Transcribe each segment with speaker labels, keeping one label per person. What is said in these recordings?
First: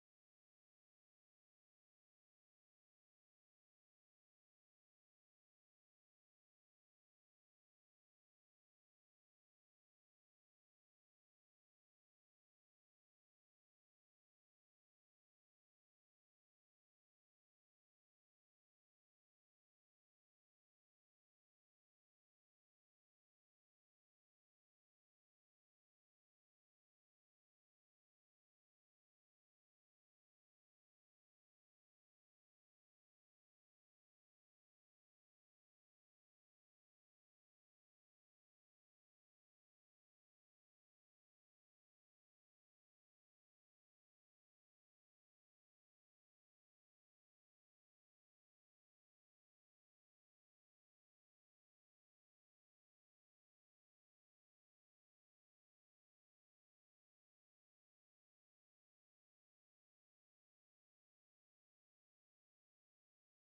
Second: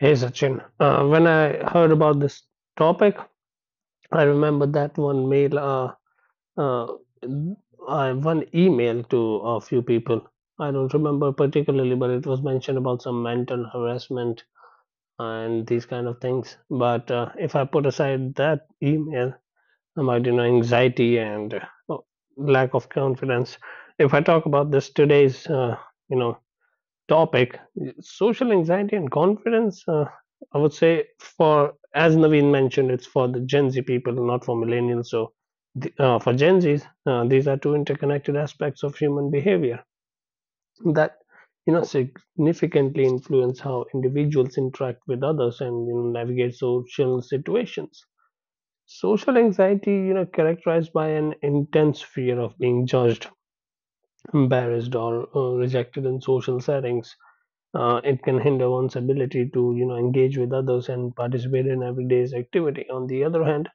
Speaker 1: Hey Sachin, when I heard about this topic, I remember that one mail, uh, one email to a few people. I don't remember particularly, but it was mentioned about some mental harassment and these kind of things. But if I put aside that email about anxiety and uh, lack of confidence, if I talk about this today's you know topic, social anxiety and confidence. I would say for as Naveen mentioned, it's for the Gen Z people, not for millennials. So for Gen Zs, these are two interconnected aspects of human behavior that significantly influence how individuals interact with others and, navigate social situations. Social anxiety, you know, characterized by an intense fear of being judged, embarrassed, or rejected in social settings. Uh, it can hinder one's ability to, you know, engage with others and participate in everyday's activity. On the other hand,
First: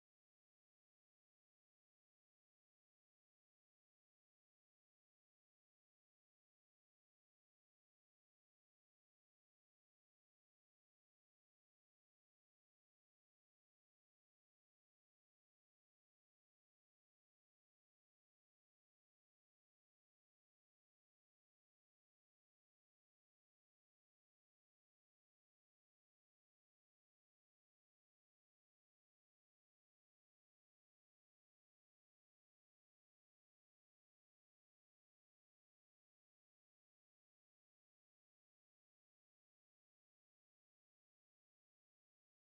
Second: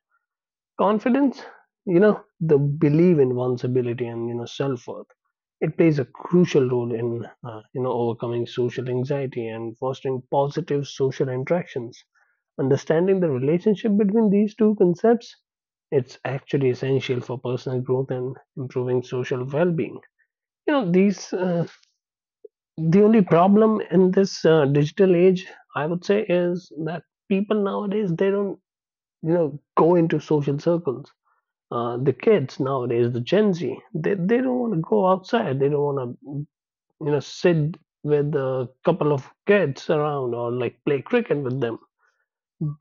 Speaker 1: confidence, you know, the belief in one's ability and self-worth, it plays a crucial role in, you know, overcoming social anxiety and fostering positive social interactions. Understanding the relationship between these two concepts, it's actually essential for personal growth and improving social well-being. You know, these uh, the only problem in this digital age, I would say, is that people nowadays they don't, you know, go into social circles. The kids nowadays, the Gen Z, they don't want to go outside. They don't want to, you know, sit with a couple of kids around or like play cricket with them.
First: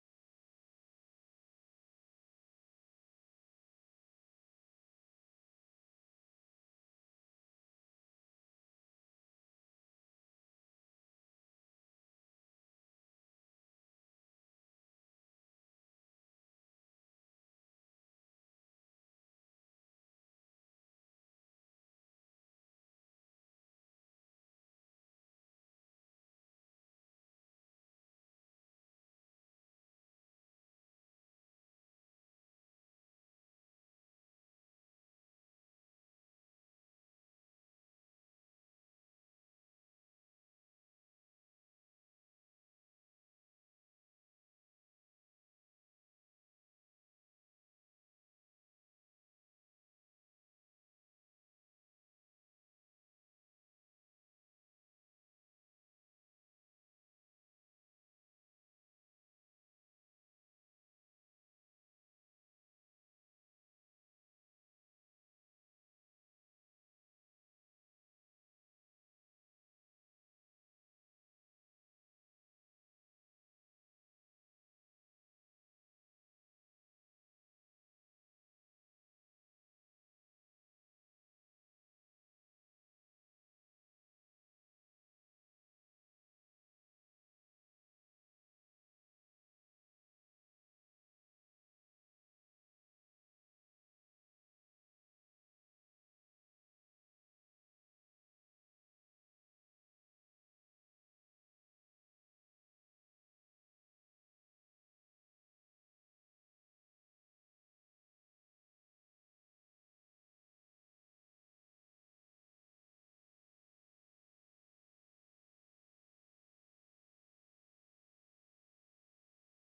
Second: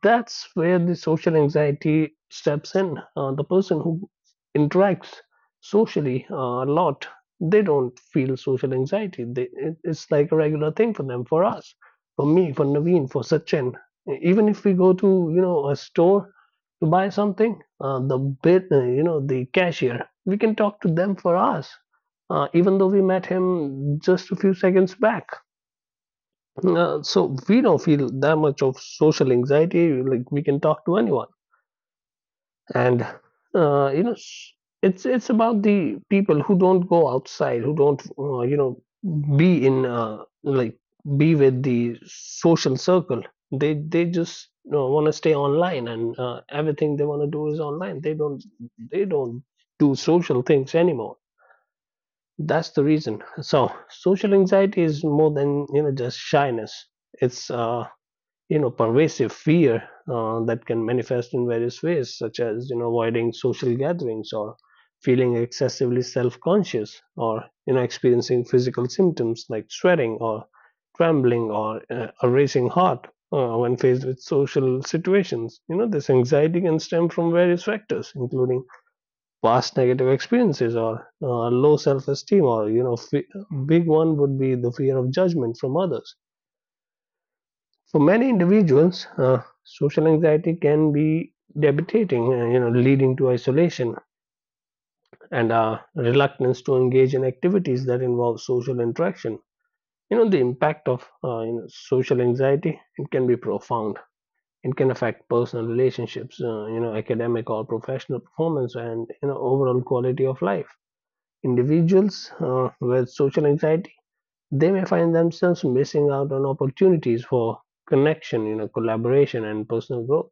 Speaker 1: That's where the social anxiety steps in. The person who interacts socially, a lot, they don't feel social anxiety. It's like a regular thing for them, for us, for me, for Naveen, for Sachin. Even if we go to, you know, a store to buy something, the bit you know, the cashier, we can talk to them. For us, even though we met him just a few seconds back, so we don't feel that much of social anxiety. Like we can talk to anyone, and uh, you know, s- it's about the people who don't go outside, who don't be in, like, be with the social circle. They just, you know, want to stay online, and everything they want to do is online. They don't do social things anymore. That's the reason. So social anxiety is more than just shyness. It's you know pervasive fear that can manifest in various ways, such as, you know, avoiding social gatherings, or feeling excessively self-conscious, or, you know, experiencing physical symptoms like sweating, or trembling, or a racing heart when faced with social situations. You know, this anxiety can stem from various factors, including past negative experiences, or low self-esteem, or, big one would be the fear of judgment from others. For many individuals, social anxiety can be debilitating, you know, leading to isolation and reluctance to engage in activities that involve social interaction. You know, the impact of, social anxiety, it can be profound. It can affect personal relationships, you know, academic or professional performance, and, you know, overall quality of life. Individuals with social anxiety, they may find themselves missing out on opportunities for connection, you know, collaboration, and personal growth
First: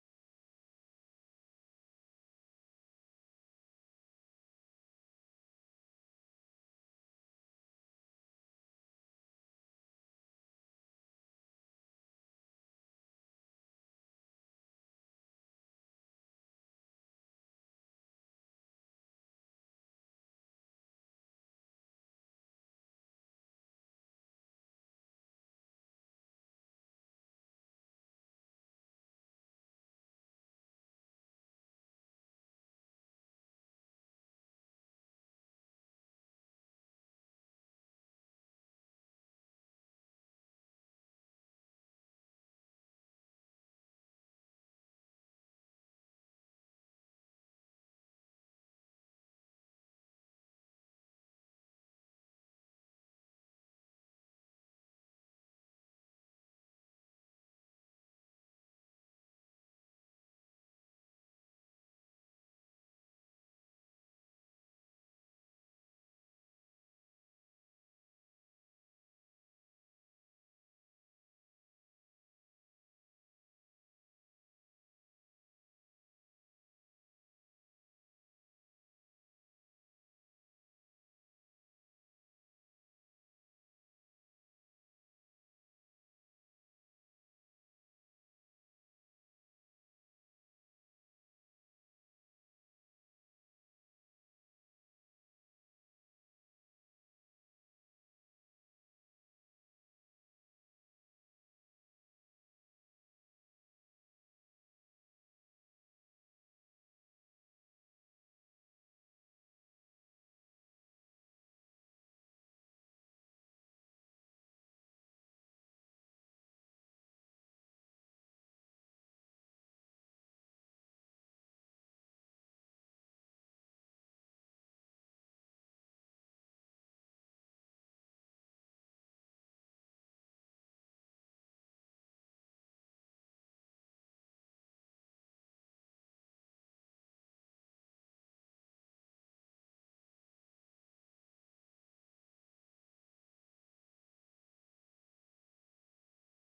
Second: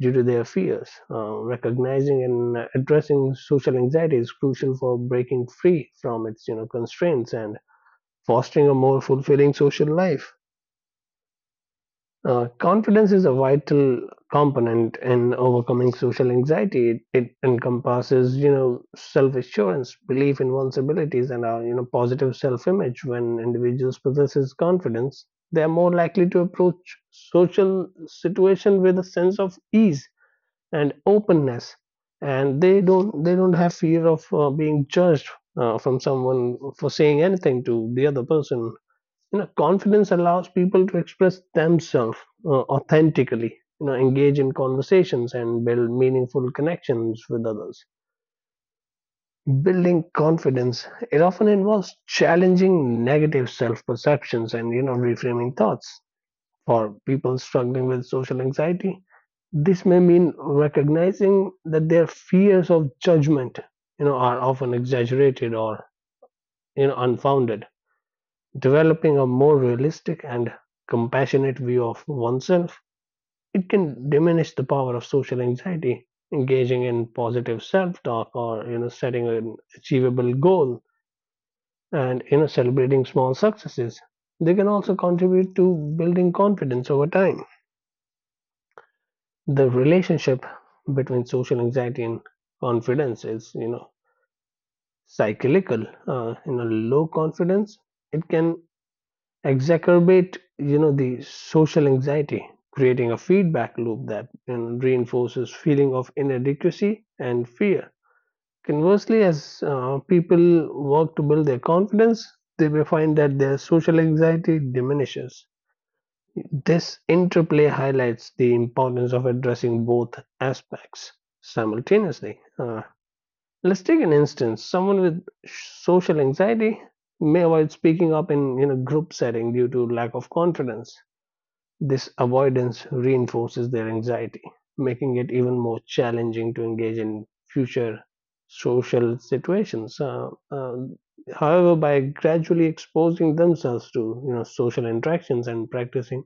Speaker 1: due to their fears. Recognizing and addressing social anxiety is crucial for breaking free from its constraints and fostering a more fulfilling social life. Confidence is a vital component in overcoming social anxiety. It encompasses, you know, self-assurance, belief in one's abilities, and a, positive self-image. When individuals possesses confidence, they are more likely to approach social situation with a sense of ease and openness, and they don't have fear of being judged from someone for saying anything to the other person. You know, confidence allows people to express themselves, authentically, engage in conversations and build meaningful connections with others. Building confidence, it often involves challenging negative self perceptions and, reframing thoughts for people struggling with social anxiety. This may mean recognizing that their fears of judgment, you know, are often exaggerated or unfounded. Developing a more realistic and compassionate view of oneself, it can diminish the power of social anxiety. Engaging in positive self-talk, or, setting an achievable goal, and, celebrating small successes, they can also contribute to building confidence over time. The relationship between social anxiety and confidence is, cyclical. You know, low confidence, it can exacerbate, the social anxiety, creating a feedback loop that, you know, reinforces feeling of inadequacy and fear. Conversely, as people work to build their confidence, they may find that their social anxiety diminishes. This interplay highlights the importance of addressing both aspects simultaneously. Let's take an instance. Someone with social anxiety may avoid speaking up in, group setting, due to lack of confidence. This avoidance reinforces their anxiety, making it even more challenging to engage in future social situations. However, by gradually exposing themselves to, social interactions, and practicing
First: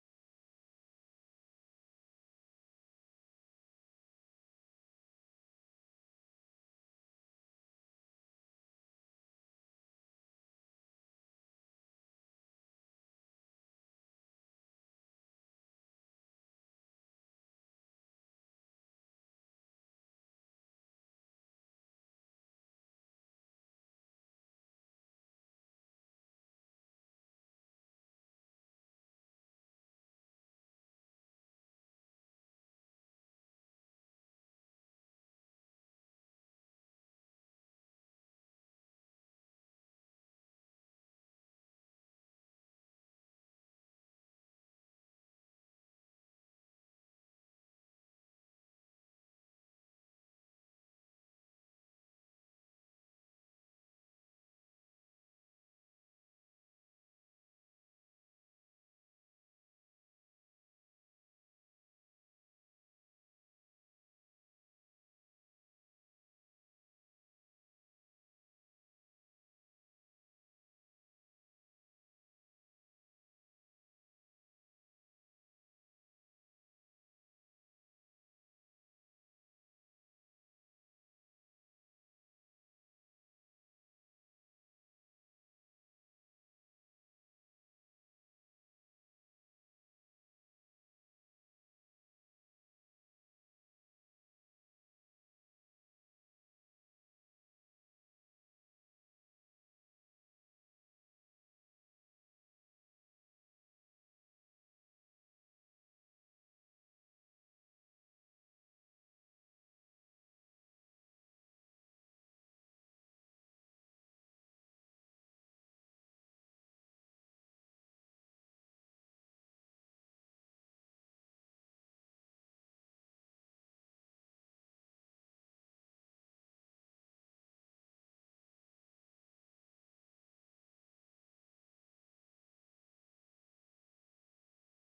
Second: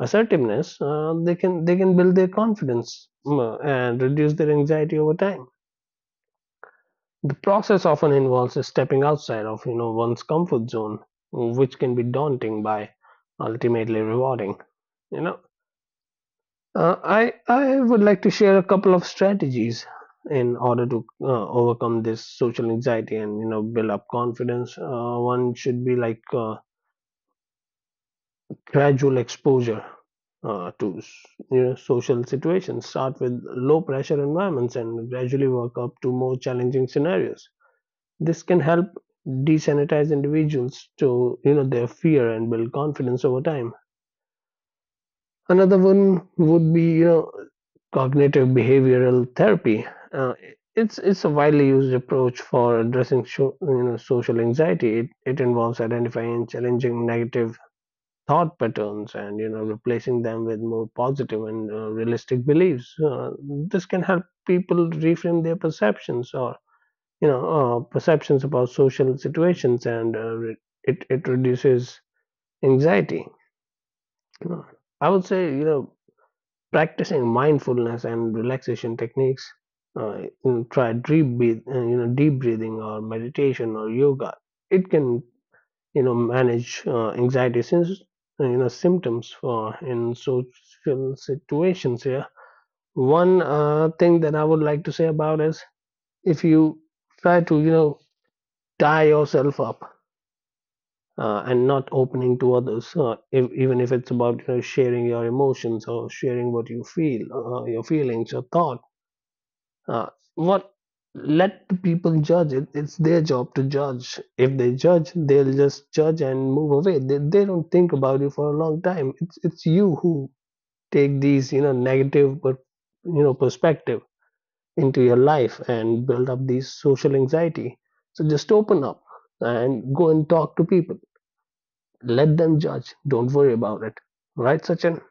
Speaker 1: assertiveness, they can build their confidence, and reduce their anxiety over time. The process often involves a stepping outside of, one's comfort zone, which can be daunting by ultimately rewarding. You know, I would like to share a couple of strategies in order to overcome this social anxiety and, build up confidence. One should be like, gradual exposure uh, to s- you know, social situations. Start with low pressure environments and gradually work up to more challenging scenarios. This can help desensitize individuals to, their fear, and build confidence over time. Another one would be, you know, cognitive behavioral therapy. Uh, it's a widely used approach for addressing you know, social anxiety. It involves identifying and challenging negative thought patterns, and, replacing them with more positive and realistic beliefs. This can help people reframe their perceptions, or, perceptions about social situations, and it reduces anxiety. Uh, I would say, you know, practicing mindfulness and relaxation techniques, uh, try deep breath, you know, deep breathing, or meditation, or yoga, it can, manage anxiety, since, you know, symptoms for in social situations. Yeah, one thing that I would like to say about is, if you try to, tie yourself up, and not opening to others, if, even if it's about, you know, sharing your emotions, or sharing what you feel, your feelings, your thoughts. Uh, what? Let the people judge it. It's their job to judge. If they judge, they'll just judge and move away. They don't think about you for a long time. It's you who take these, negative but, perspective into your life and build up these social anxiety. So just open up and go and talk to people. Let them judge. Don't worry about it. Right, Sachin?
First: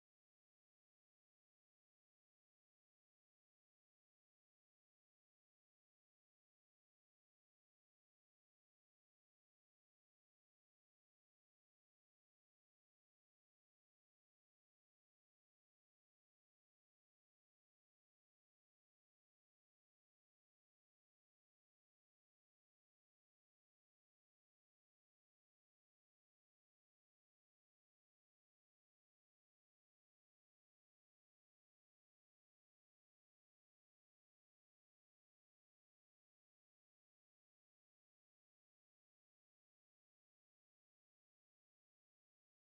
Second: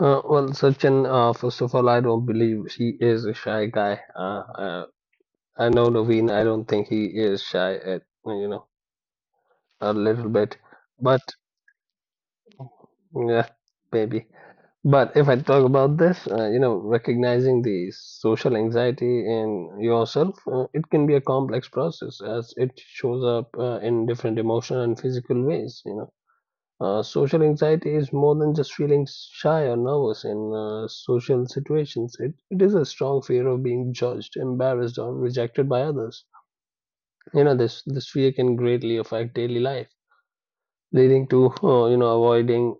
Speaker 1: Sachin, first of all, I don't believe she is a shy guy. I know Naveen. I don't think he is shy at, a little bit, but yeah, maybe. But if I talk about this, you know, recognizing the social anxiety in yourself, it can be a complex process, as it shows up in different emotional and physical ways. Social anxiety is more than just feeling shy or nervous in social situations. It is a strong fear of being judged, embarrassed, or rejected by others. You know, this fear can greatly affect daily life, leading to you know, avoiding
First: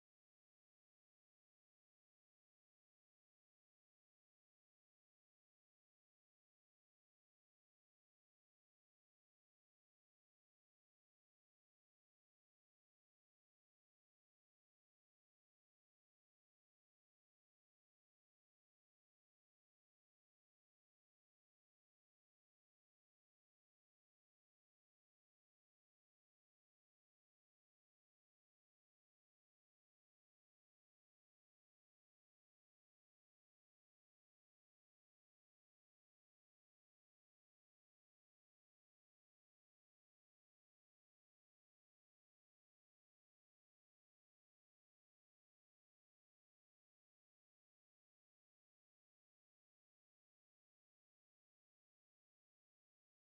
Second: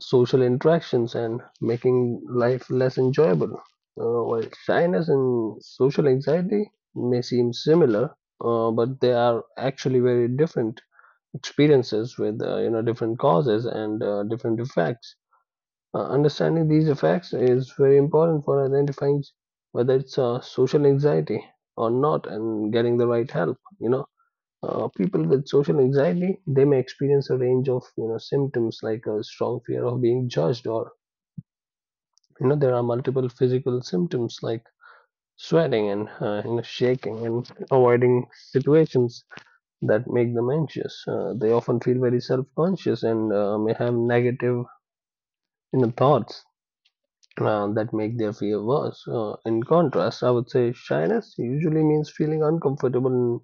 Speaker 1: social interactions, and making life less enjoyable. While shyness and social anxiety may seem similar, but they are actually very different experiences with, different causes and different effects. Understanding these effects is very important for identifying whether it's social anxiety or not, and getting the right help. You know. People with social anxiety, they may experience a range of, symptoms, like a strong fear of being judged, or, there are multiple physical symptoms like sweating, and, you know, shaking, and avoiding situations that make them anxious. They often feel very self-conscious, and may have negative, thoughts that make their fear worse. In contrast, I would say shyness usually means feeling uncomfortable in,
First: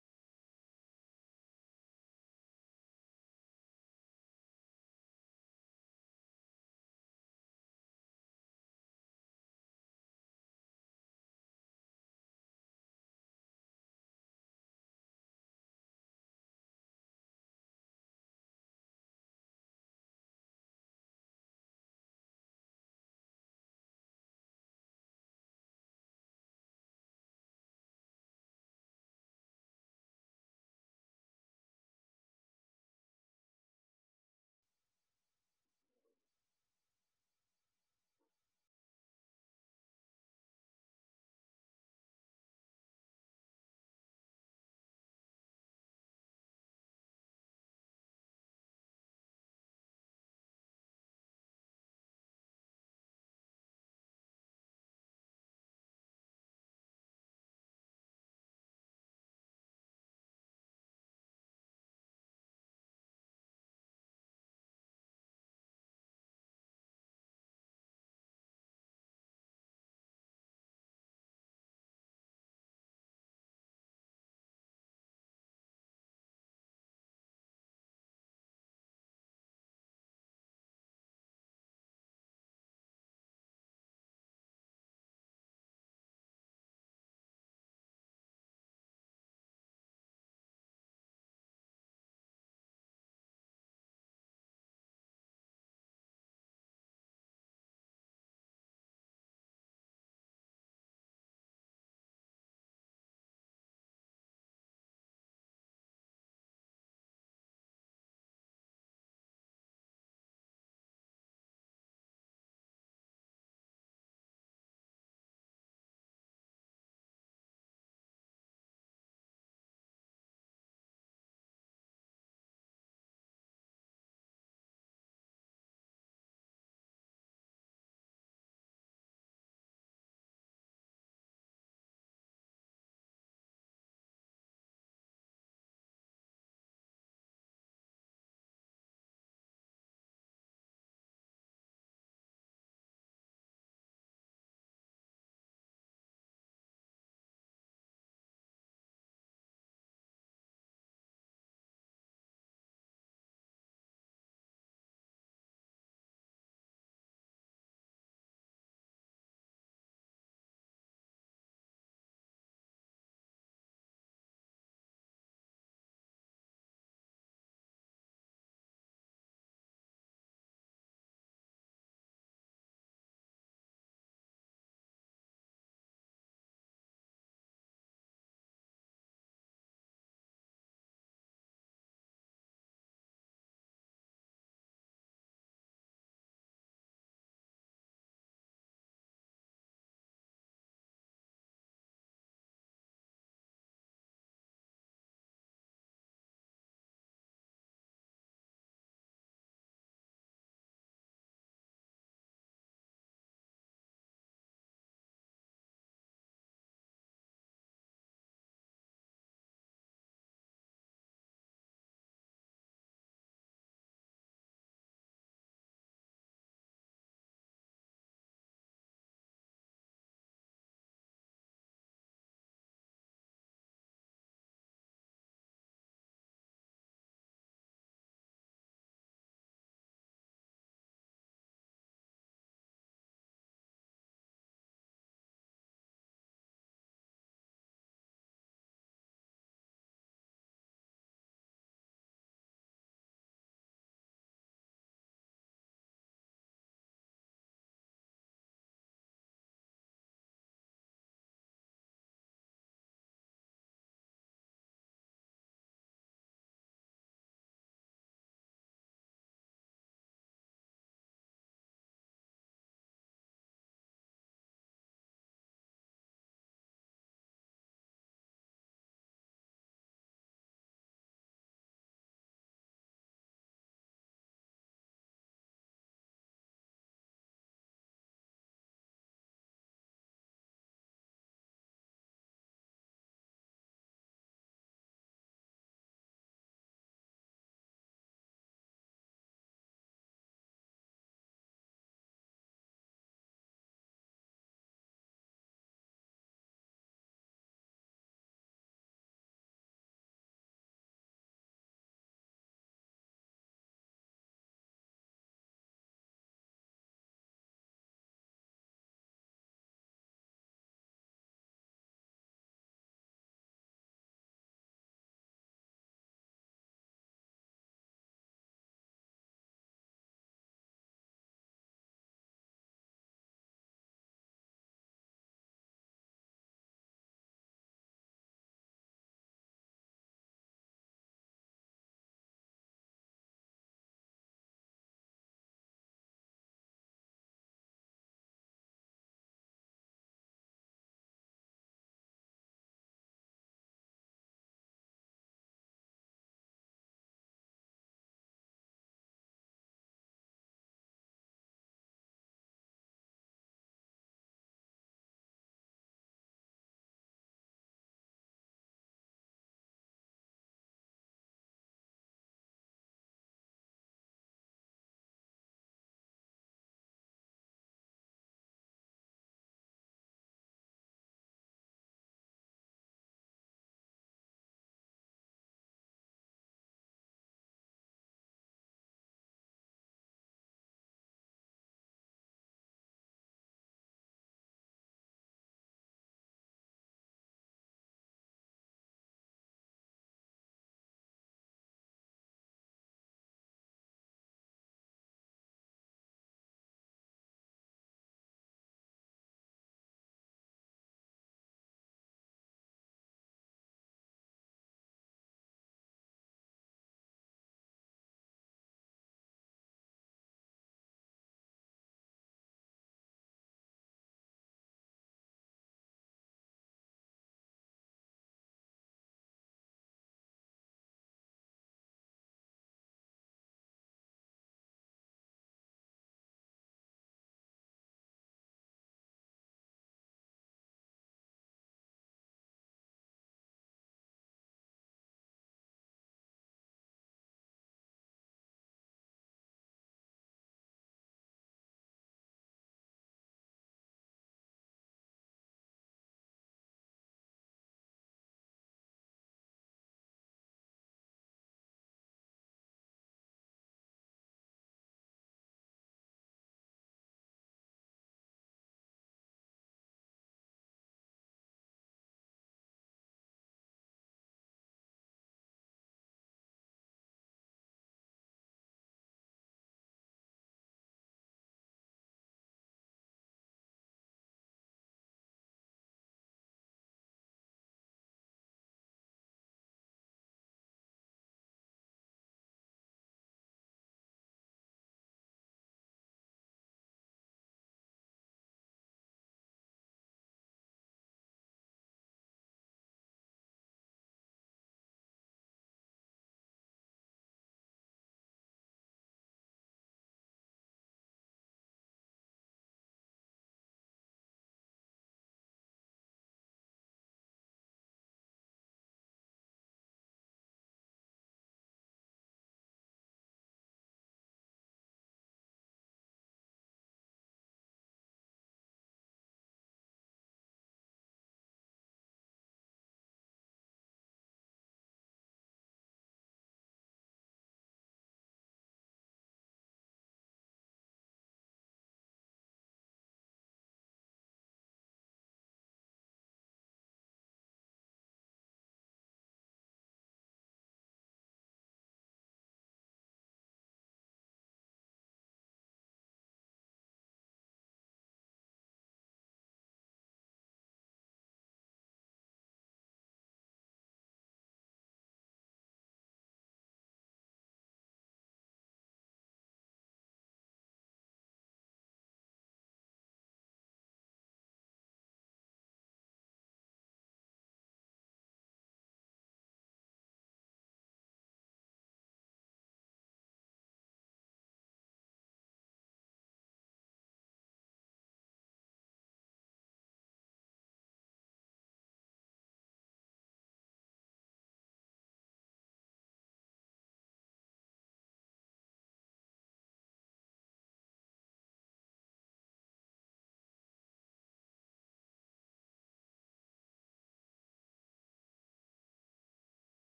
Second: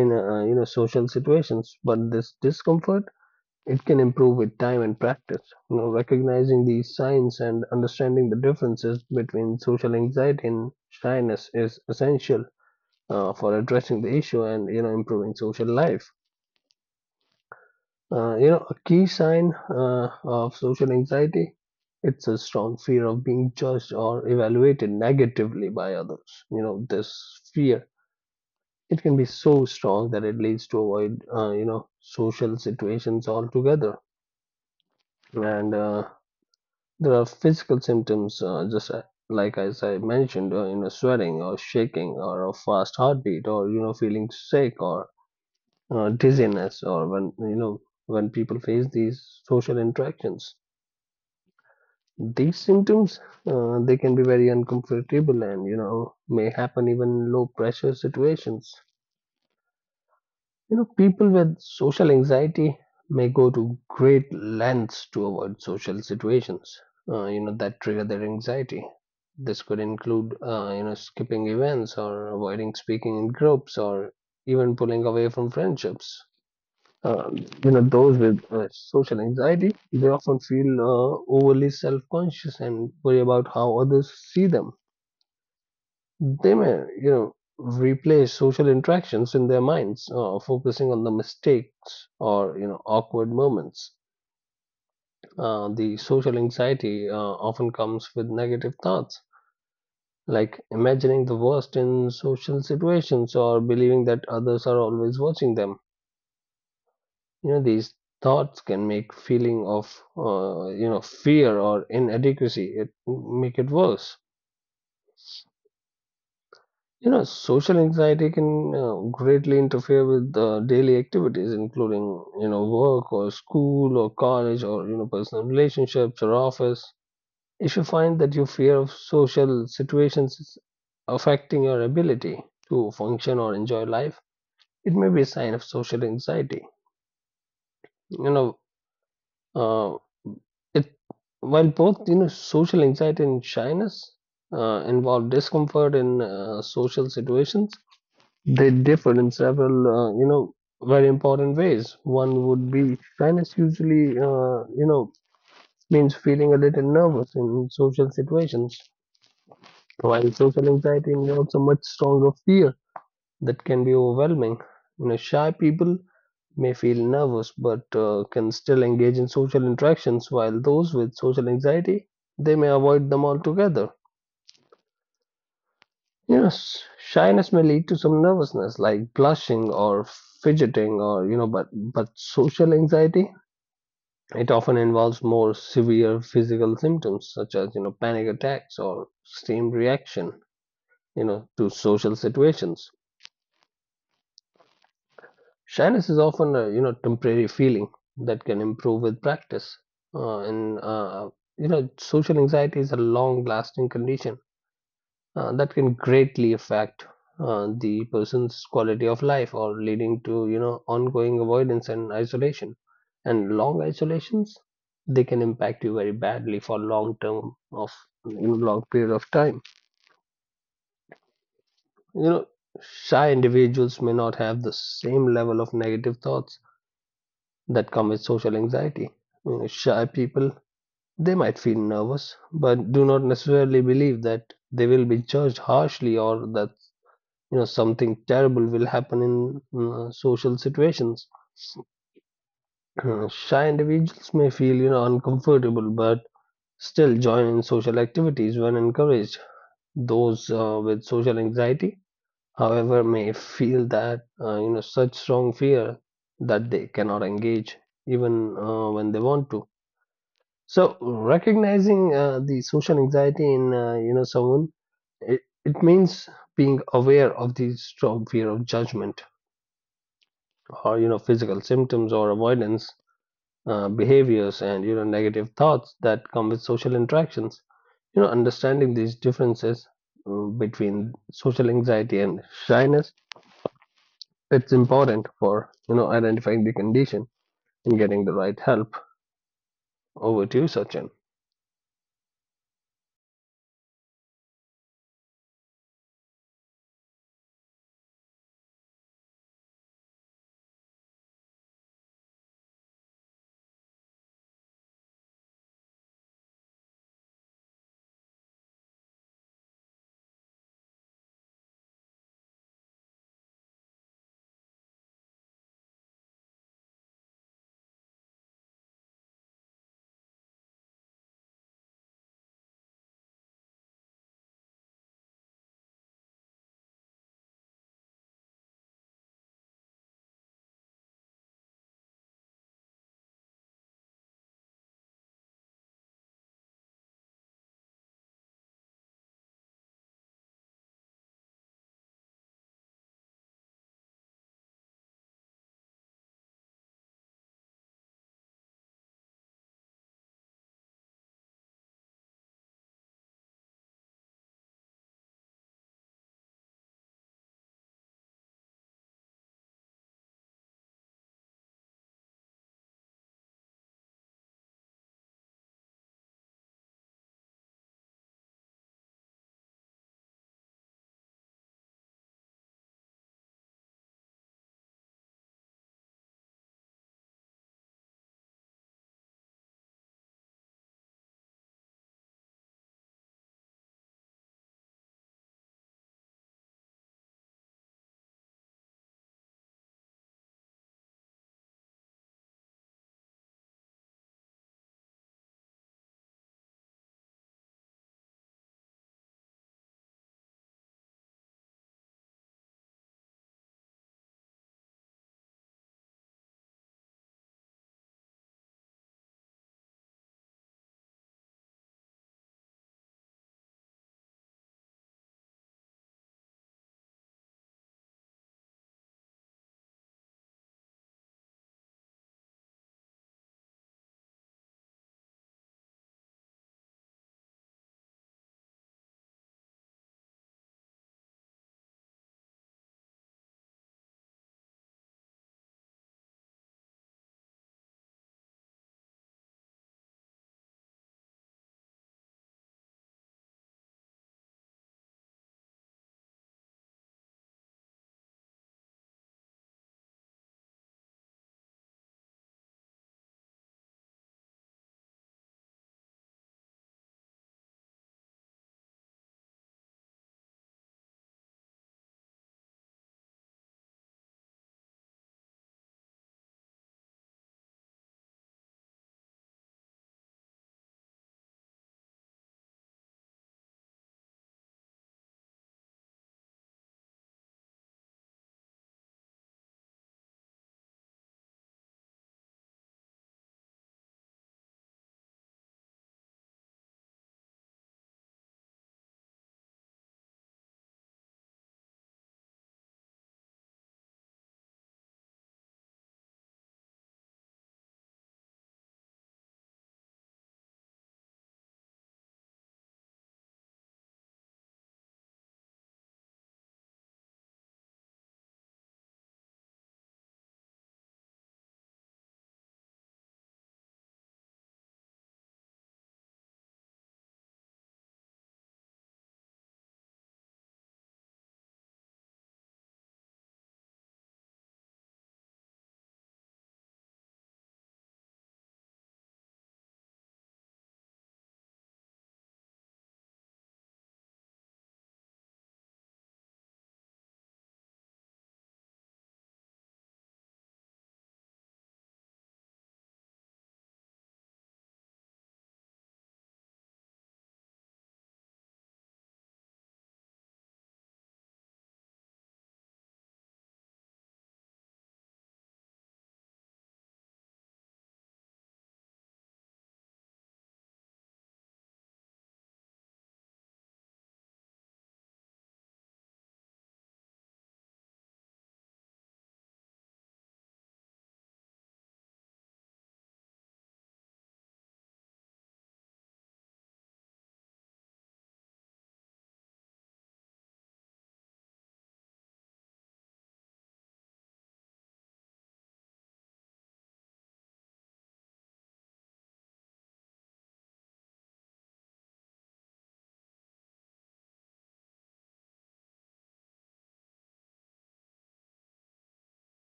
Speaker 1: you know, social situations, but this discomfort, it can improve with time and practice. Recognizing these signs and understanding the differences between social anxiety and shyness is essential for addressing the issue and improving social life. A key sign of social anxiety, it's a strong fear of being judged or evaluated negatively by others. This fear, it can be so strong that it leads to avoid social situations altogether. And There are physical symptoms, just like as I mentioned, sweating or shaking or a fast heartbeat or feeling sick or dizziness, or when you know when people face these social interactions. These symptoms, they can be very uncomfortable and may happen even in low pressure situations. People with social anxiety may go to great lengths to avoid social situations, that trigger their anxiety. This could include, skipping events or avoiding speaking in groups or even pulling away from friendships. Uh, those with social anxiety, they often feel overly self-conscious and worry about how others see them. They may, replay social interactions in their minds, focusing on the mistakes or, awkward moments. The social anxiety often comes with negative thoughts, like imagining the worst in social situations or believing that others are always watching them. These thoughts can make feeling of, fear or inadequacy, it make it worse. Social anxiety can greatly interfere with daily activities, including, work or school or college or, personal relationships or office. If you find that your fear of social situations is affecting your ability to function or enjoy life, it may be a sign of social anxiety. You know, uh, it While both social anxiety and shyness involve discomfort in social situations, they differ in several, very important ways. One would be shyness usually, means feeling a little nervous in social situations, while social anxiety involves a much stronger fear that can be overwhelming. Shy people may feel nervous but can still engage in social interactions, while those with social anxiety, they may avoid them altogether. Shyness may lead to some nervousness, like blushing or fidgeting, or but social anxiety, it often involves more severe physical symptoms such as panic attacks or extreme reaction, to social situations. Shyness is often a temporary feeling that can improve with practice, and social anxiety is a long-lasting condition that can greatly affect the person's quality of life, or leading to ongoing avoidance and isolation, and long isolations, they can impact you very badly for long term of long period of time. you know Shy individuals may not have the same level of negative thoughts that come with social anxiety. Shy people, they might feel nervous but do not necessarily believe that they will be judged harshly, or that something terrible will happen in social situations. Shy individuals may feel uncomfortable but still join in social activities when encouraged. Those with social anxiety, however, may feel that such strong fear that they cannot engage even when they want to. So, recognizing the social anxiety in someone, it means being aware of the strong fear of judgment or physical symptoms or avoidance behaviors and negative thoughts that come with social interactions. Understanding these differences, between social anxiety and shyness, it's important for identifying the condition and getting the right help. Over to you, Sachin.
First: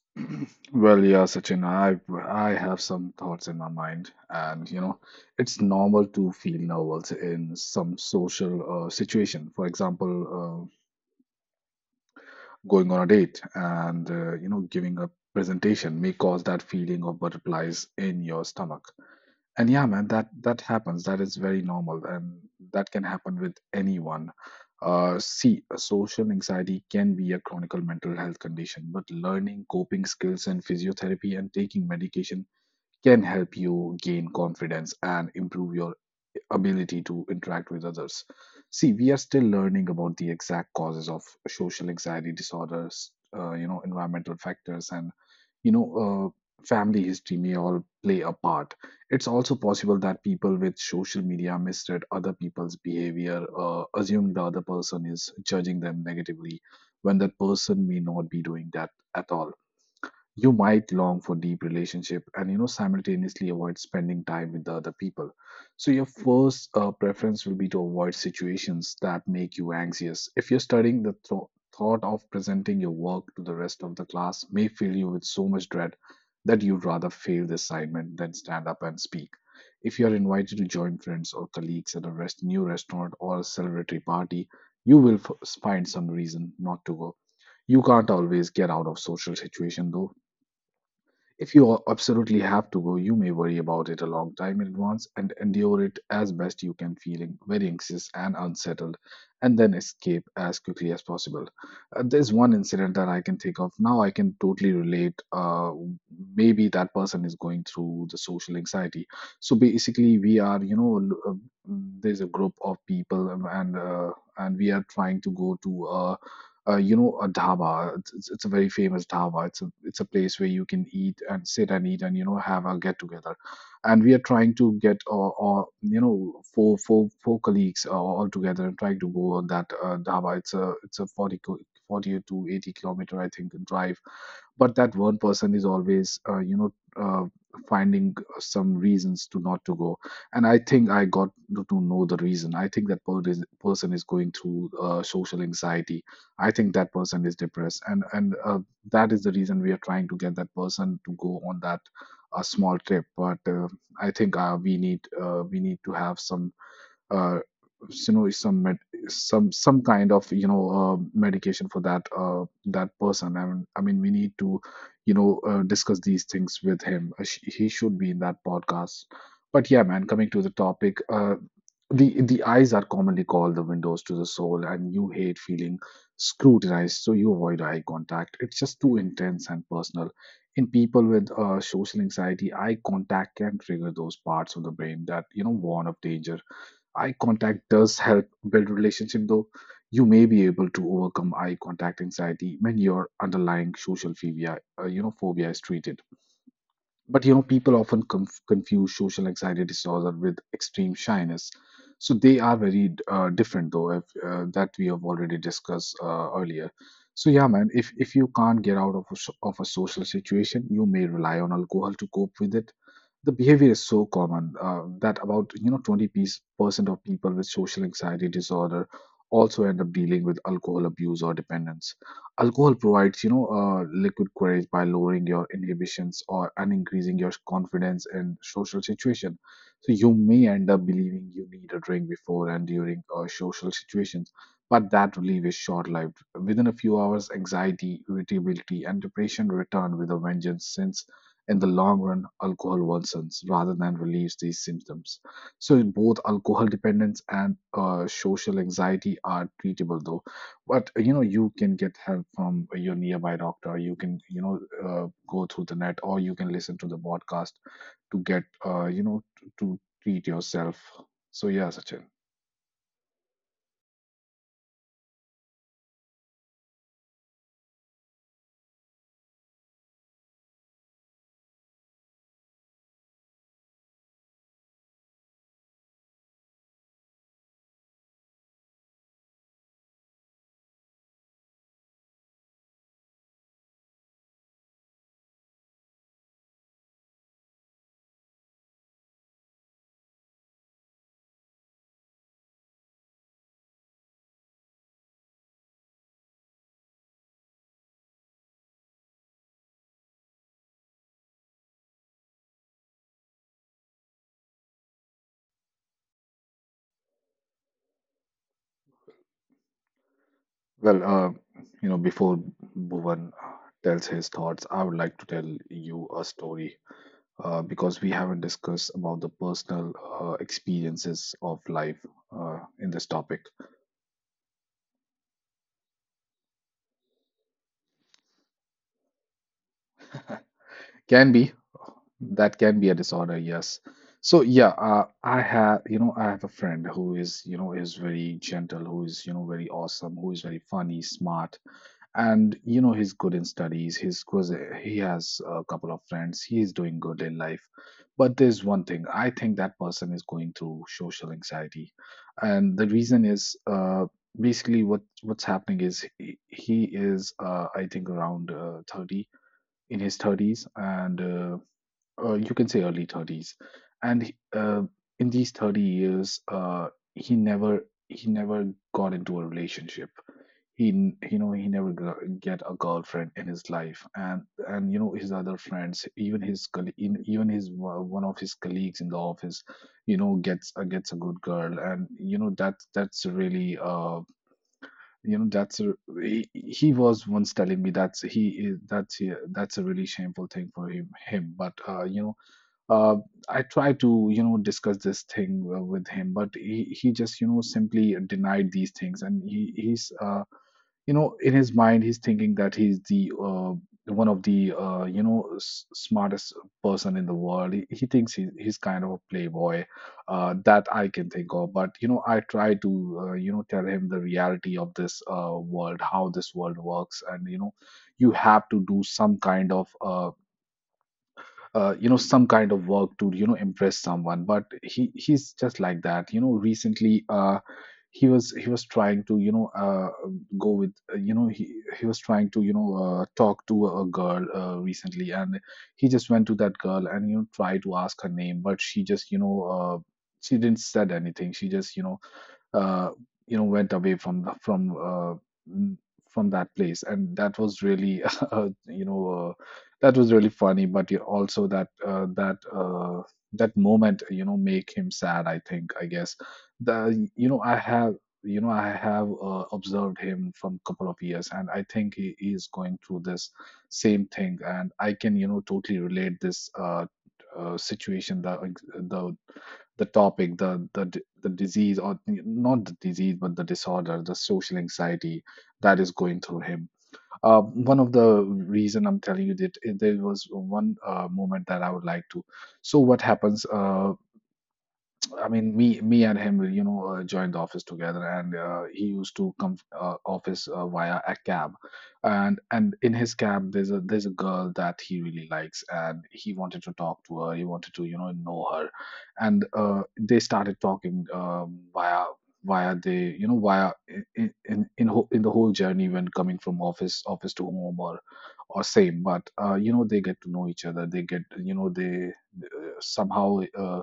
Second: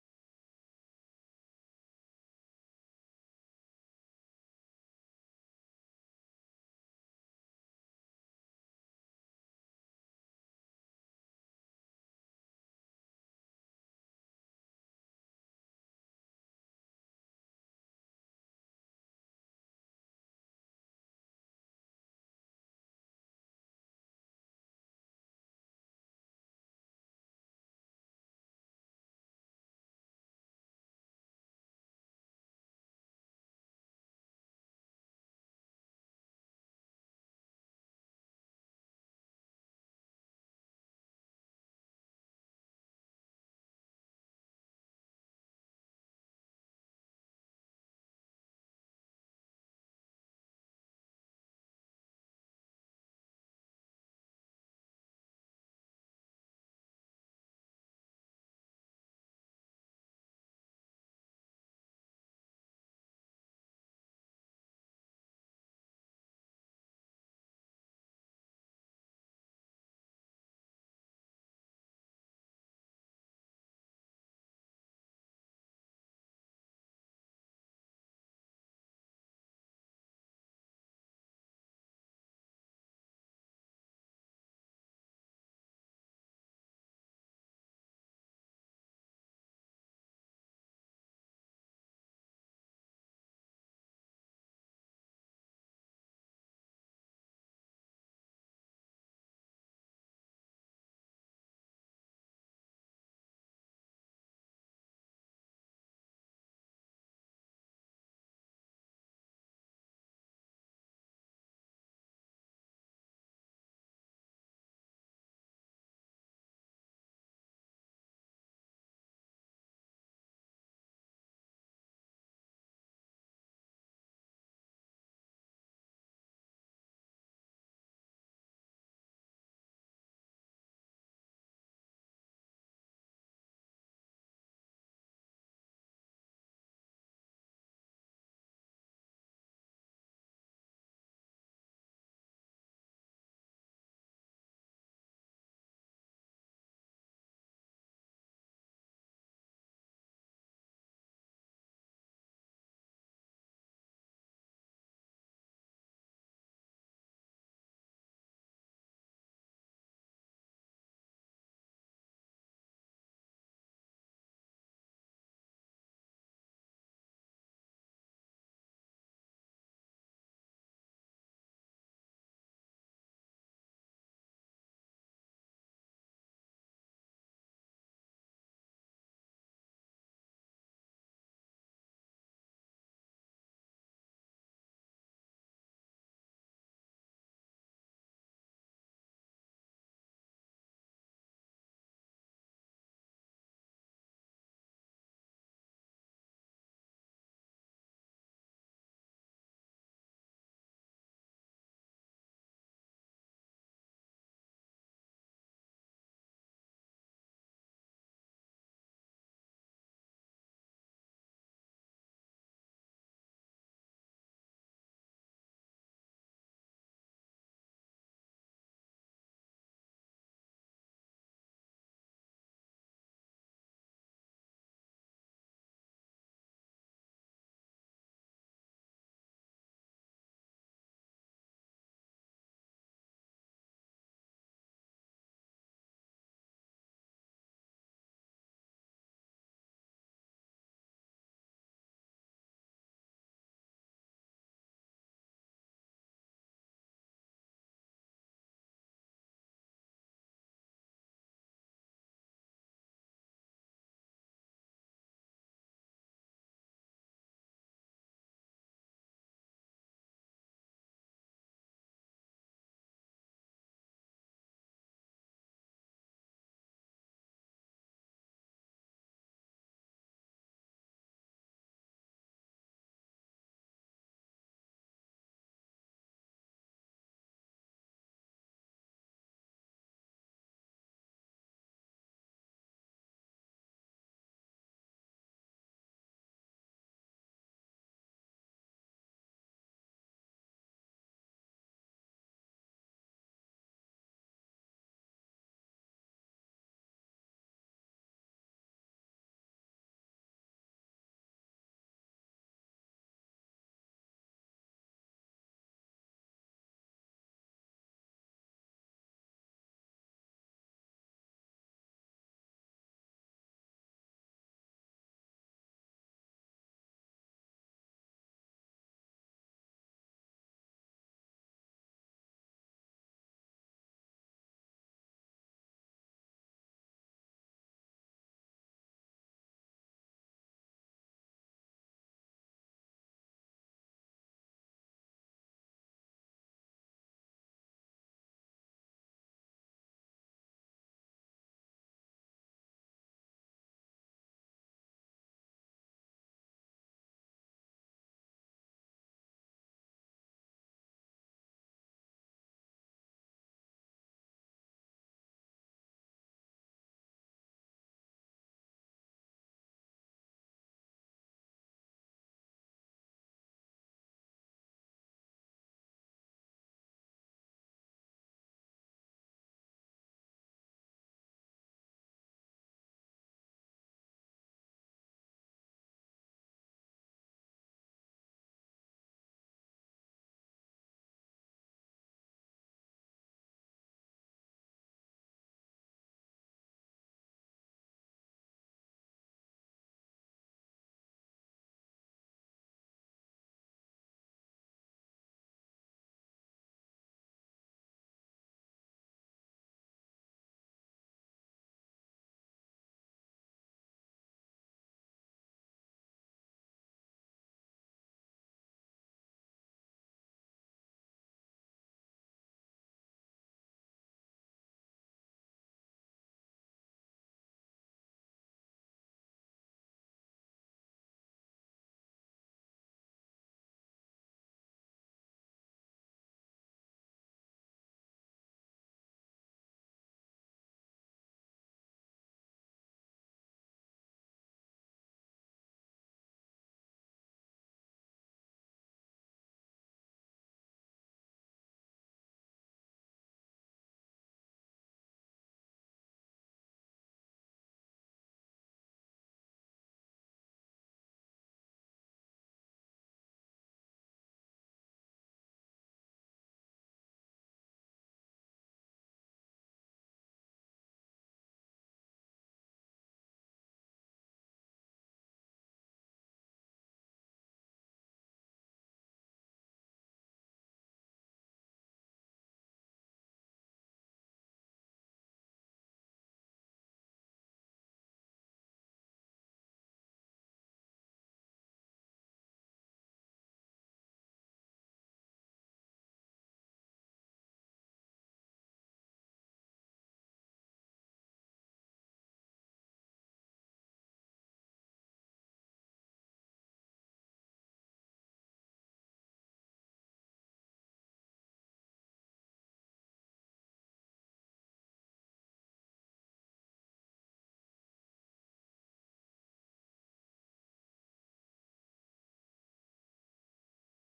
Speaker 2: Well, yeah, Sachin, I have some thoughts in my mind, and you know, it's normal to feel nervous in some social situation. For example, going on a date and you know giving a presentation may cause that feeling of butterflies in your stomach, and yeah man, that happens. That is very normal and that can happen with anyone. See, social anxiety can be a chronic mental health condition, but learning coping skills and physiotherapy and taking medication can help you gain confidence and improve your ability to interact with others. See, we are still learning about the exact causes of social anxiety disorders. You know, environmental factors and you know, family history may all play a part. It's also possible that people with social media misread other people's behavior, assume the other person is judging them negatively when that person may not be doing that at all. You might long for deep relationship, and you know, simultaneously avoid spending time with the other people. So your first preference will be to avoid situations that make you anxious. If you're studying, thought of presenting your work to the rest of the class may fill you with so much dread that you'd rather fail the assignment than stand up and speak. If you are invited to join friends or colleagues at a new restaurant or a celebratory party, you will find some reason not to go. You can't always get out of social situation, though. If you absolutely have to go, you may worry about it a long time in advance and endure it as best you can, feeling very anxious and unsettled, and then escape as quickly as possible. There's one incident that I can think of now, I can totally relate. Maybe that person is going through the social anxiety. So basically, we are, you know, there's a group of people, and we are trying to go to a you know, a dhaba. It's a very famous dhaba. It's a, it's a place where you can eat and sit and eat and you know have a get together. And we are trying to get or you know four colleagues all together and trying to go on that dhaba. It's a, 40 to 80 kilometer I think drive. But that one person is always you know. Finding some reasons to not to go, and I think I got to know the reason. I think that person is going through social anxiety. I think that person is depressed, and that is the reason we are trying to get that person to go on that a small trip. But I think we need to have some uh, you know some some kind of you know medication for that that person. I mean we need to you know discuss these things with him. He should be in that podcast. But yeah man, coming to the topic, the eyes are commonly called the windows to the soul, and you hate feeling scrutinized, so you avoid eye contact. It's just too intense and personal. In people with social anxiety, eye contact can trigger those parts of the brain that you know warn of danger. Eye contact does help build relationship, though. You may be able to overcome eye contact anxiety when your underlying social phobia, phobia is treated. But you know people often confuse social anxiety disorder with extreme shyness. So they are very different though, if, that we have already discussed earlier. So yeah man, if you can't get out of a, of a social situation, you may rely on alcohol to cope with it. The behavior is so common, that about you know 20% of people with social anxiety disorder also end up dealing with alcohol abuse or dependence. Alcohol provides you know liquid courage by lowering your inhibitions or and increasing your confidence in social situation. So you may end up believing you need a drink before and during social situations. But that relief is short-lived. Within a few hours, anxiety, irritability and depression return with a vengeance, since in the long run, alcohol worsens rather than relieves these symptoms. So, both alcohol dependence and social anxiety are treatable, though. But you know, you can get help from your nearby doctor. You can, you know, go through the net, or you can listen to the podcast to get, you know, to treat yourself. So, yeah, Sachin. Well, you know, before Bhuvan tells his thoughts, I would like to tell you a story, because we haven't discussed about the personal experiences of life in this topic. Can be, that can be a disorder, yes. So yeah, I have you know I have a friend who is you know is very gentle, who is you know very awesome, who is very funny, smart, and you know he's good in studies. He's good, he has a couple of friends, he is doing good in life. But there's one thing, I think that person is going through social anxiety. And the reason is basically what what's happening is, he is I think around 30 in his 30s, and you can say early 30s. and he- uh, in these 30 years he never got into a relationship. You know, he never get a girlfriend in his life. And you know his other friends, even his even his one of his colleagues in the office, you know gets gets a good girl. And you know that's really uh, you know that's a, he was once telling me that's he is, that's a really shameful thing for him. But uh, you know uh I tried to you know discuss this thing with him. But he just you know simply denied these things. And he's uh, you know in his mind he's thinking that he's the one of the you know smartest person in the world. He thinks he's kind of a playboy, that I can think of. But you know I try to you know tell him the reality of this world, how this world works. And you know you have to do some kind of you know some kind of work to you know impress someone. But he's just like that. You know recently he was trying to you know go with he was trying to you know talk to a girl recently. And he just went to that girl and you know tried to ask her name. But she just you know she didn't said anything. She just uh, you know went away from n- from that place. And that was really uh, you know uh, that was really funny. But you also that that moment, you know, make him sad, I think, I guess. The you know I have, you know, I have observed him from couple of years, and I think he is going through this same thing. And I can you know totally relate this situation, the topic, the the disease, or not the disease, but the disorder, the social anxiety that is going through him. One of the reason I'm telling you that, there was one moment that I would like to. So what happens? I mean, me and him, you know, joined the office together, and he used to come office via a cab. And in his cab there's a, there's a girl that he really likes, and he wanted to talk to her. He wanted to you know her, and they started talking, via via the you know via in the whole journey when coming from office to home, or same. But you know they get to know each other, they get you know they somehow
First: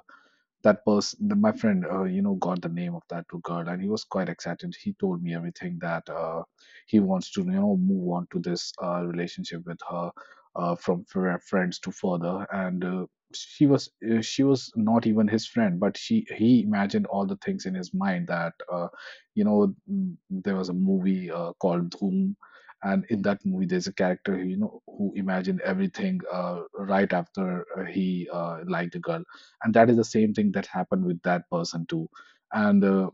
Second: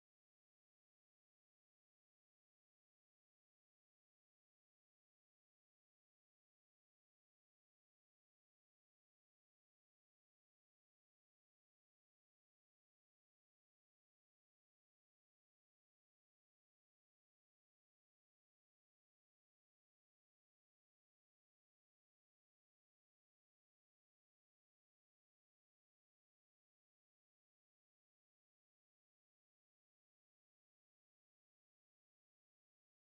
Speaker 2: that person, my friend, you know, got the name of that girl, and he was quite excited. He told me everything that he wants to, you know, move on to this relationship with her, from friends to further. And She was, she was not even his friend, but he imagined all the things in his mind that, there was a movie called Dhoom. And in that movie, there's a character, you know, who imagined everything right after he liked the girl, and that is the same thing that happened with that person too. And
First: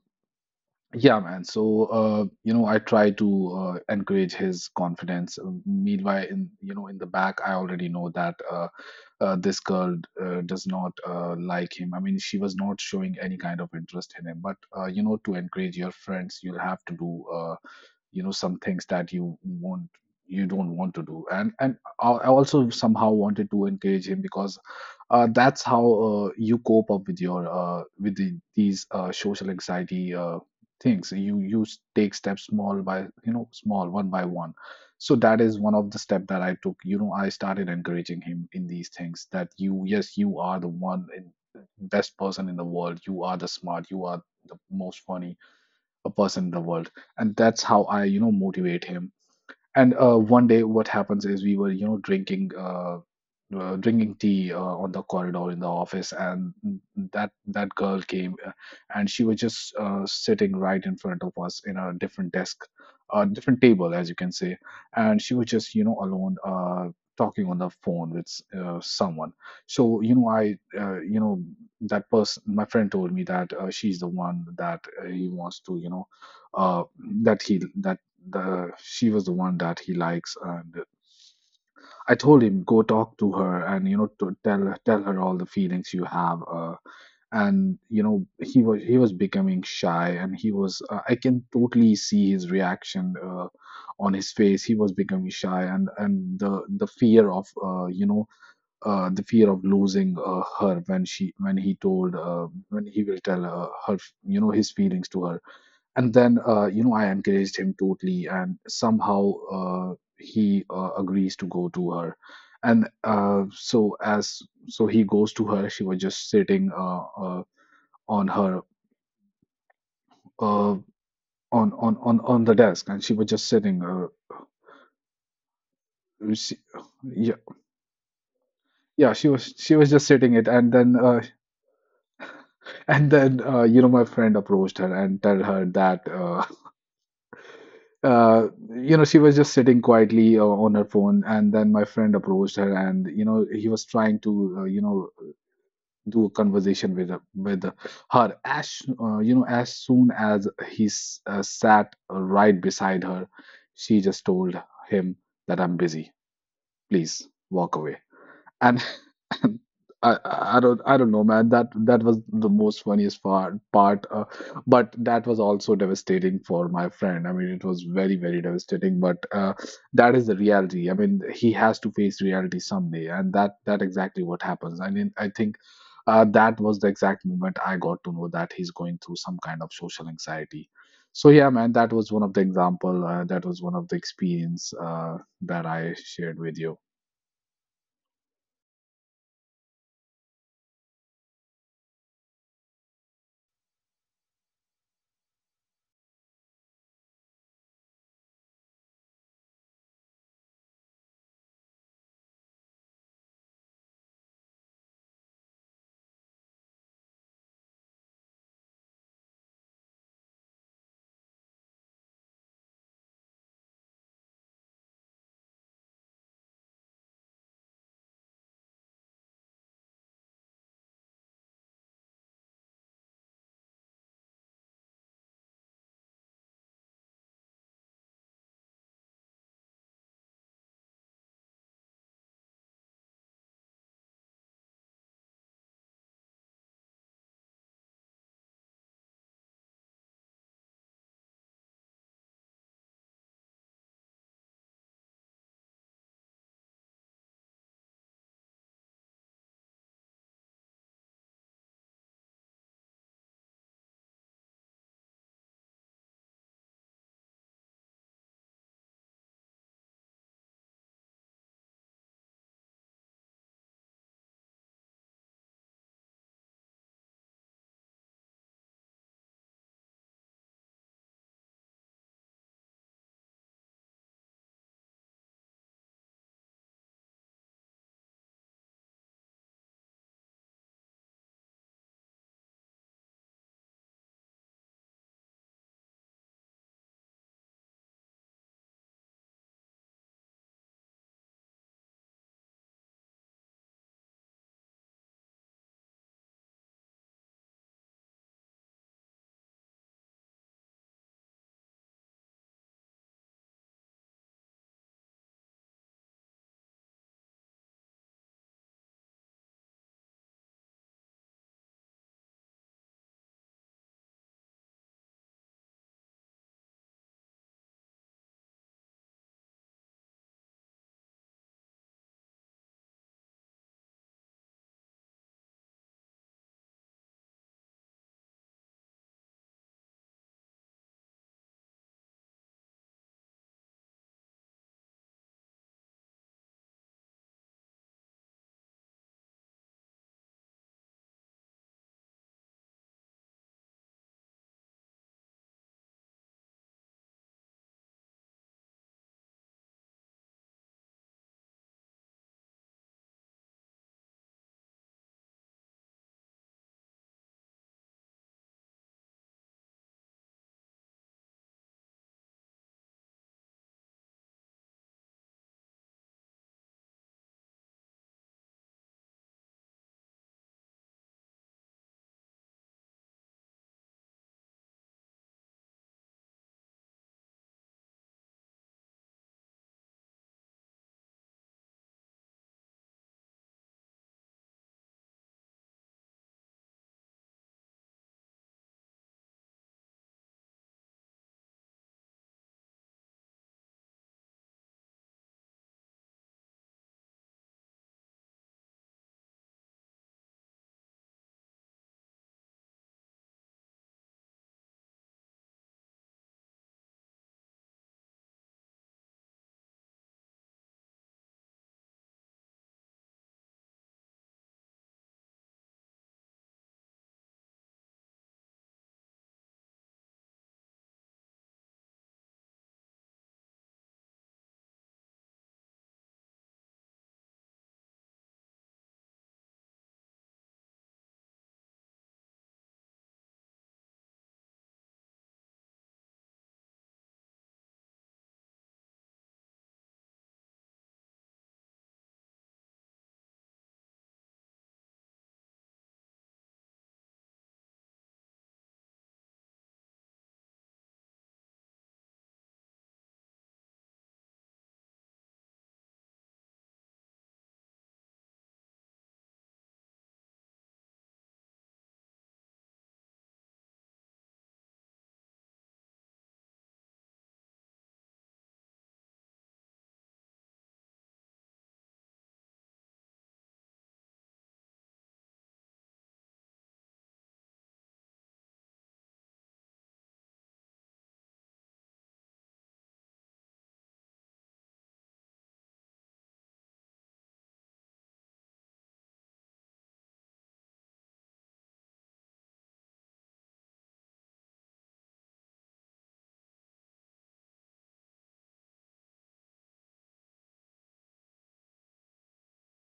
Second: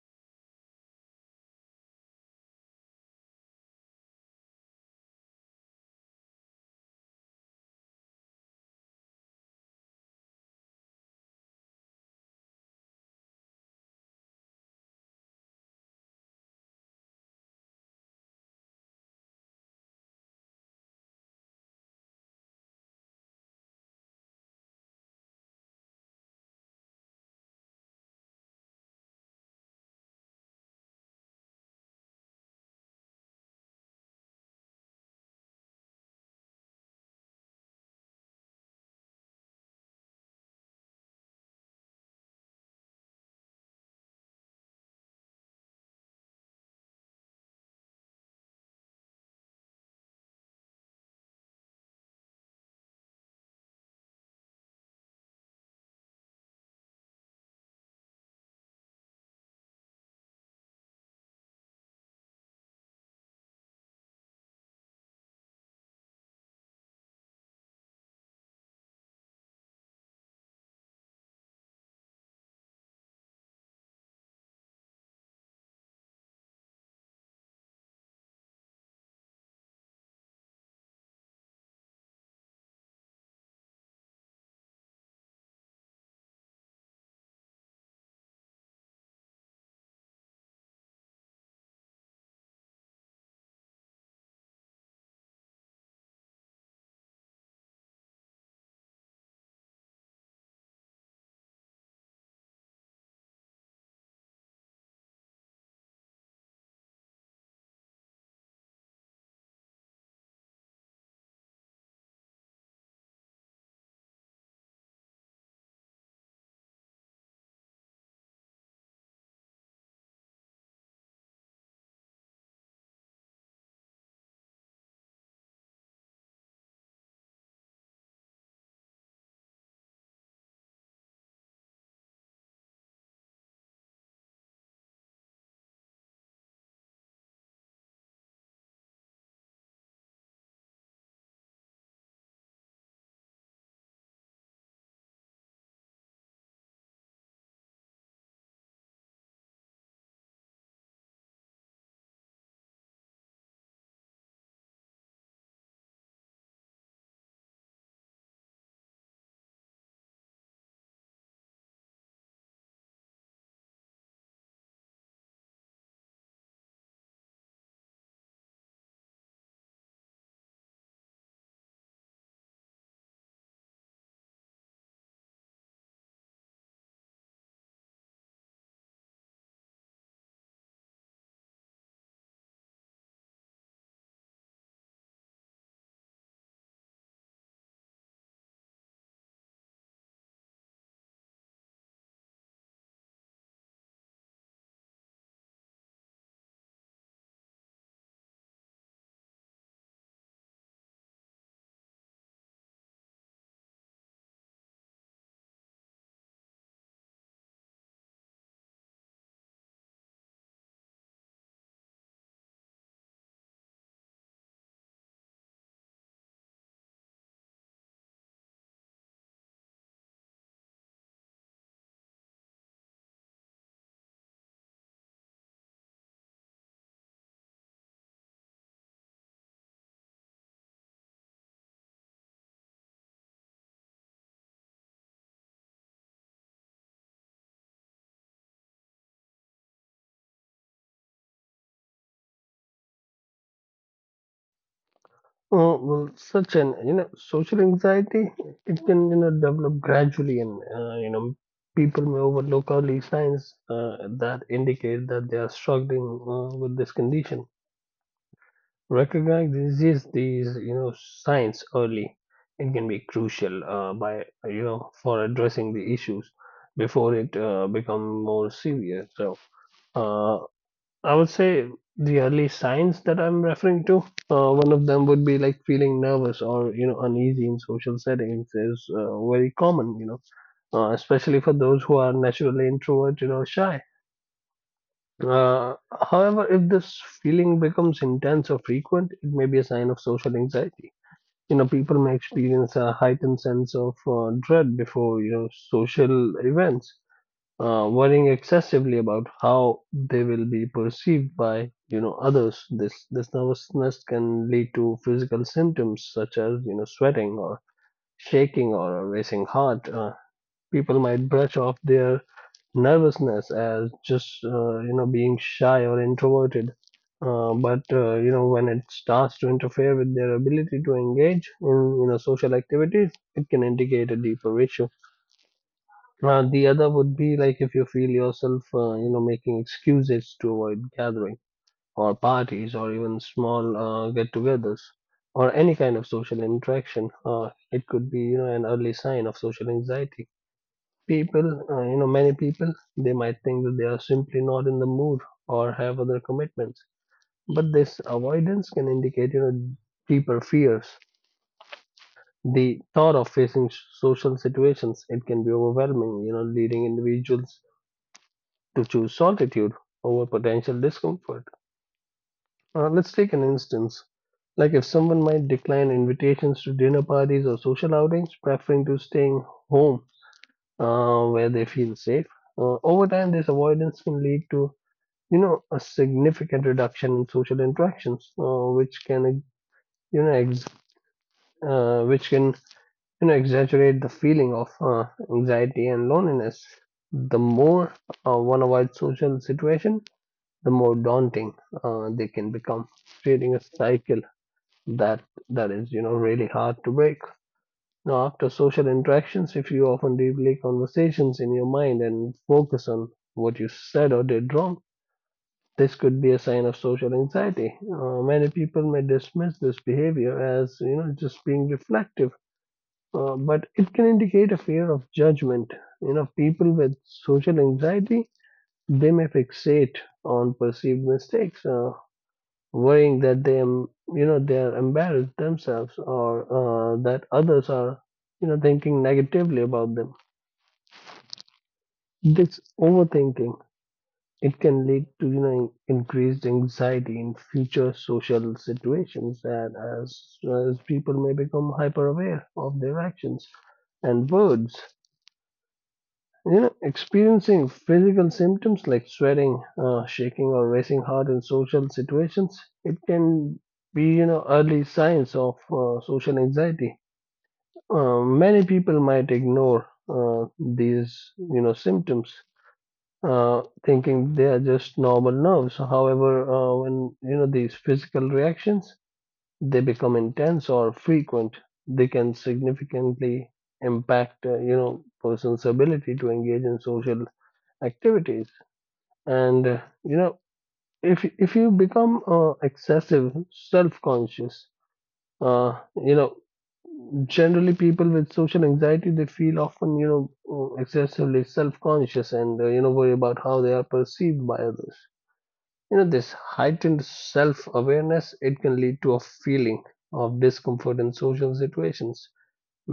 Speaker 2: Yeah man, so you know, I try to encourage his confidence. Meanwhile, in you know in the back, I already know that this girl does not like him. I mean, she was not showing any kind of interest in him, but you know, to encourage your friends, you'll have to do uh, you know, some things that you want you don't want to do. And I also somehow wanted to encourage him, because that's how you cope up with your these social anxiety things. You take steps small by, you know, small, one by one. So that is one of the step that I took. You know, I started encouraging him in these things, that you, yes, you are the best person in the world, you are the smart, you are the most funny a person in the world. And that's how I, you know, motivate him. And one day, what happens is, we were, you know, drinking, drinking tea on the corridor in the office, and that girl came, and she was just sitting right in front of us in a different desk, a different table, as you can say, and she was just, you know, alone, talking on the phone with someone. So, you know, I, that person, my friend told me that she's the one that he wants to, you know, uh, that he that the she was the one that he likes. And I told him, go talk to her, and you know, to tell her all the feelings you have. And you know, he was becoming shy, and he was, I can totally see his reaction on his face. He was becoming shy, and the fear of, the fear of losing her, when she when he told, when he will tell, her, you know, his feelings to her. And then, you know, I encouraged him totally, and somehow he agrees to go to her. And uh, so as so he goes to her. She was just sitting, on her uh, on the desk, and she was just sitting, she, yeah. Yeah, she was just sitting it, and then, you know, my friend approached her and tell her that, uh, you know, she was just sitting quietly on her phone, and then my friend approached her, and you know, he was trying to, do a conversation with her. As you know, as soon as he sat right beside her, she just told him that, I'm busy, please walk away. And I don't know man, that that was the most funniest part. But that was also devastating for my friend. I mean, it was very, very devastating, but that is the reality. I mean, he has to face reality someday, and that that exactly what happens. I mean, I think that was the exact moment I got to know that he's going through some kind of social anxiety. So yeah man, that was one of the example, that was one of the experience that I shared with you.
Speaker 1: Oh, well, Sachin, social anxiety, it can, develop gradually and, people may overlook early signs that indicate that they are struggling with this condition. Recognize disease these signs early. It can be crucial by you know for addressing the issues before it become more serious. So, uh, I would say the early signs that I'm referring to. One of them would be like feeling nervous or uneasy in social settings is very common. Especially for those who are naturally introverted or shy. uh, However, if this feeling becomes intense or frequent, it may be a sign of social anxiety. People may experience a heightened sense of dread before, social events, worrying excessively about how they will be perceived by, others. This nervousness can lead to physical symptoms such as, sweating or shaking or a racing heart. People might brush off their nervousness as just being shy or introverted. But when it starts to interfere with their ability to engage in social activities, it can indicate a deeper issue. The other would be like if you feel yourself making excuses to avoid gathering or parties or even small get-togethers or any kind of social interaction, it could be an early sign of social anxiety. People you know Many people, they might think that they are simply not in the mood or have other commitments, but this avoidance can indicate deeper fears. The thought of facing social situations, it can be overwhelming, leading individuals to choose solitude over potential discomfort. Let's take an instance, like if someone might decline invitations to dinner parties or social outings, preferring to staying home where they feel safe. Over time this avoidance can lead to a significant reduction in social interactions, you know ex- which can exaggerate the feeling of anxiety and loneliness. The more one avoids social situation, the more daunting they can become, creating a cycle that that is really hard to break. Now, after social interactions, if you often replay conversations in your mind and focus on what you said or did wrong, this could be a sign of social anxiety. Many people may dismiss this behavior as just being reflective, but it can indicate a fear of judgment. People with social anxiety, they may fixate on perceived mistakes, worrying that they am you know they are embarrassed themselves, or that others are thinking negatively about them. This overthinking, it can lead to increased anxiety in future social situations, and as people may become hyper aware of their actions and words. Experiencing physical symptoms like sweating, shaking, or racing heart in social situations, it can be early signs of social anxiety. Many people might ignore these symptoms, thinking they are just normal nerves. However, when these physical reactions, they become intense or frequent, they can significantly impact person's ability to engage in social activities. And if you become excessive, self-conscious. Uh, you know, generally people with social anxiety, they feel often excessively self-conscious and worry about how they are perceived by others. This heightened self-awareness, it can lead to a feeling of discomfort in social situations,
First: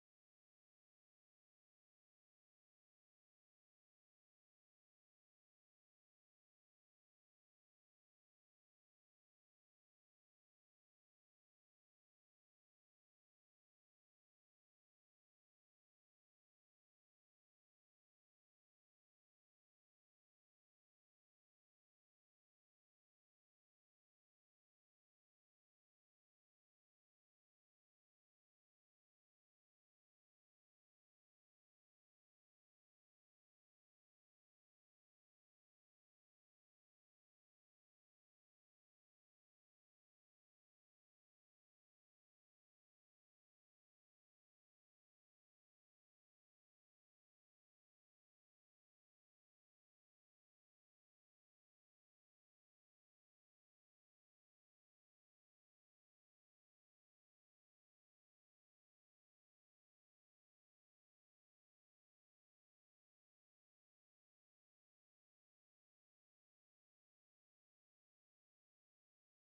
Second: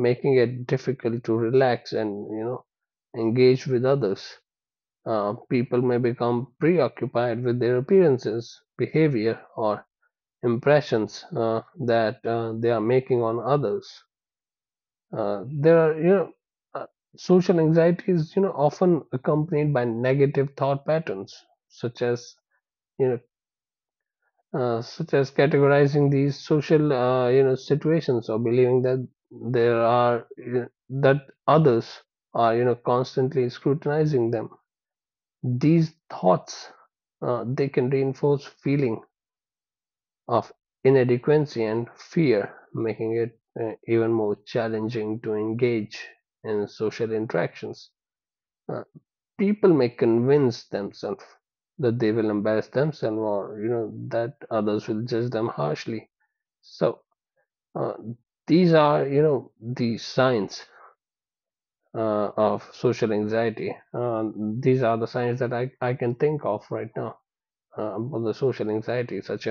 Speaker 1: making it difficult to relax and engage with others. People may become preoccupied with their appearances, behavior, or impressions that they are making on others. There are you know uh, Social anxiety is often accompanied by negative thought patterns, such as you know such as categorizing these social situations, or believing that there are you know, that others are constantly scrutinizing them. These thoughts, they can reinforce feeling of inadequacy and fear, making it even more challenging to engage in social interactions. Uh, people may convince themselves that they will embarrass themselves, or that others will judge them harshly. So, uh, these are the signs of social anxiety. These are the signs that I can think of right now about the social anxiety such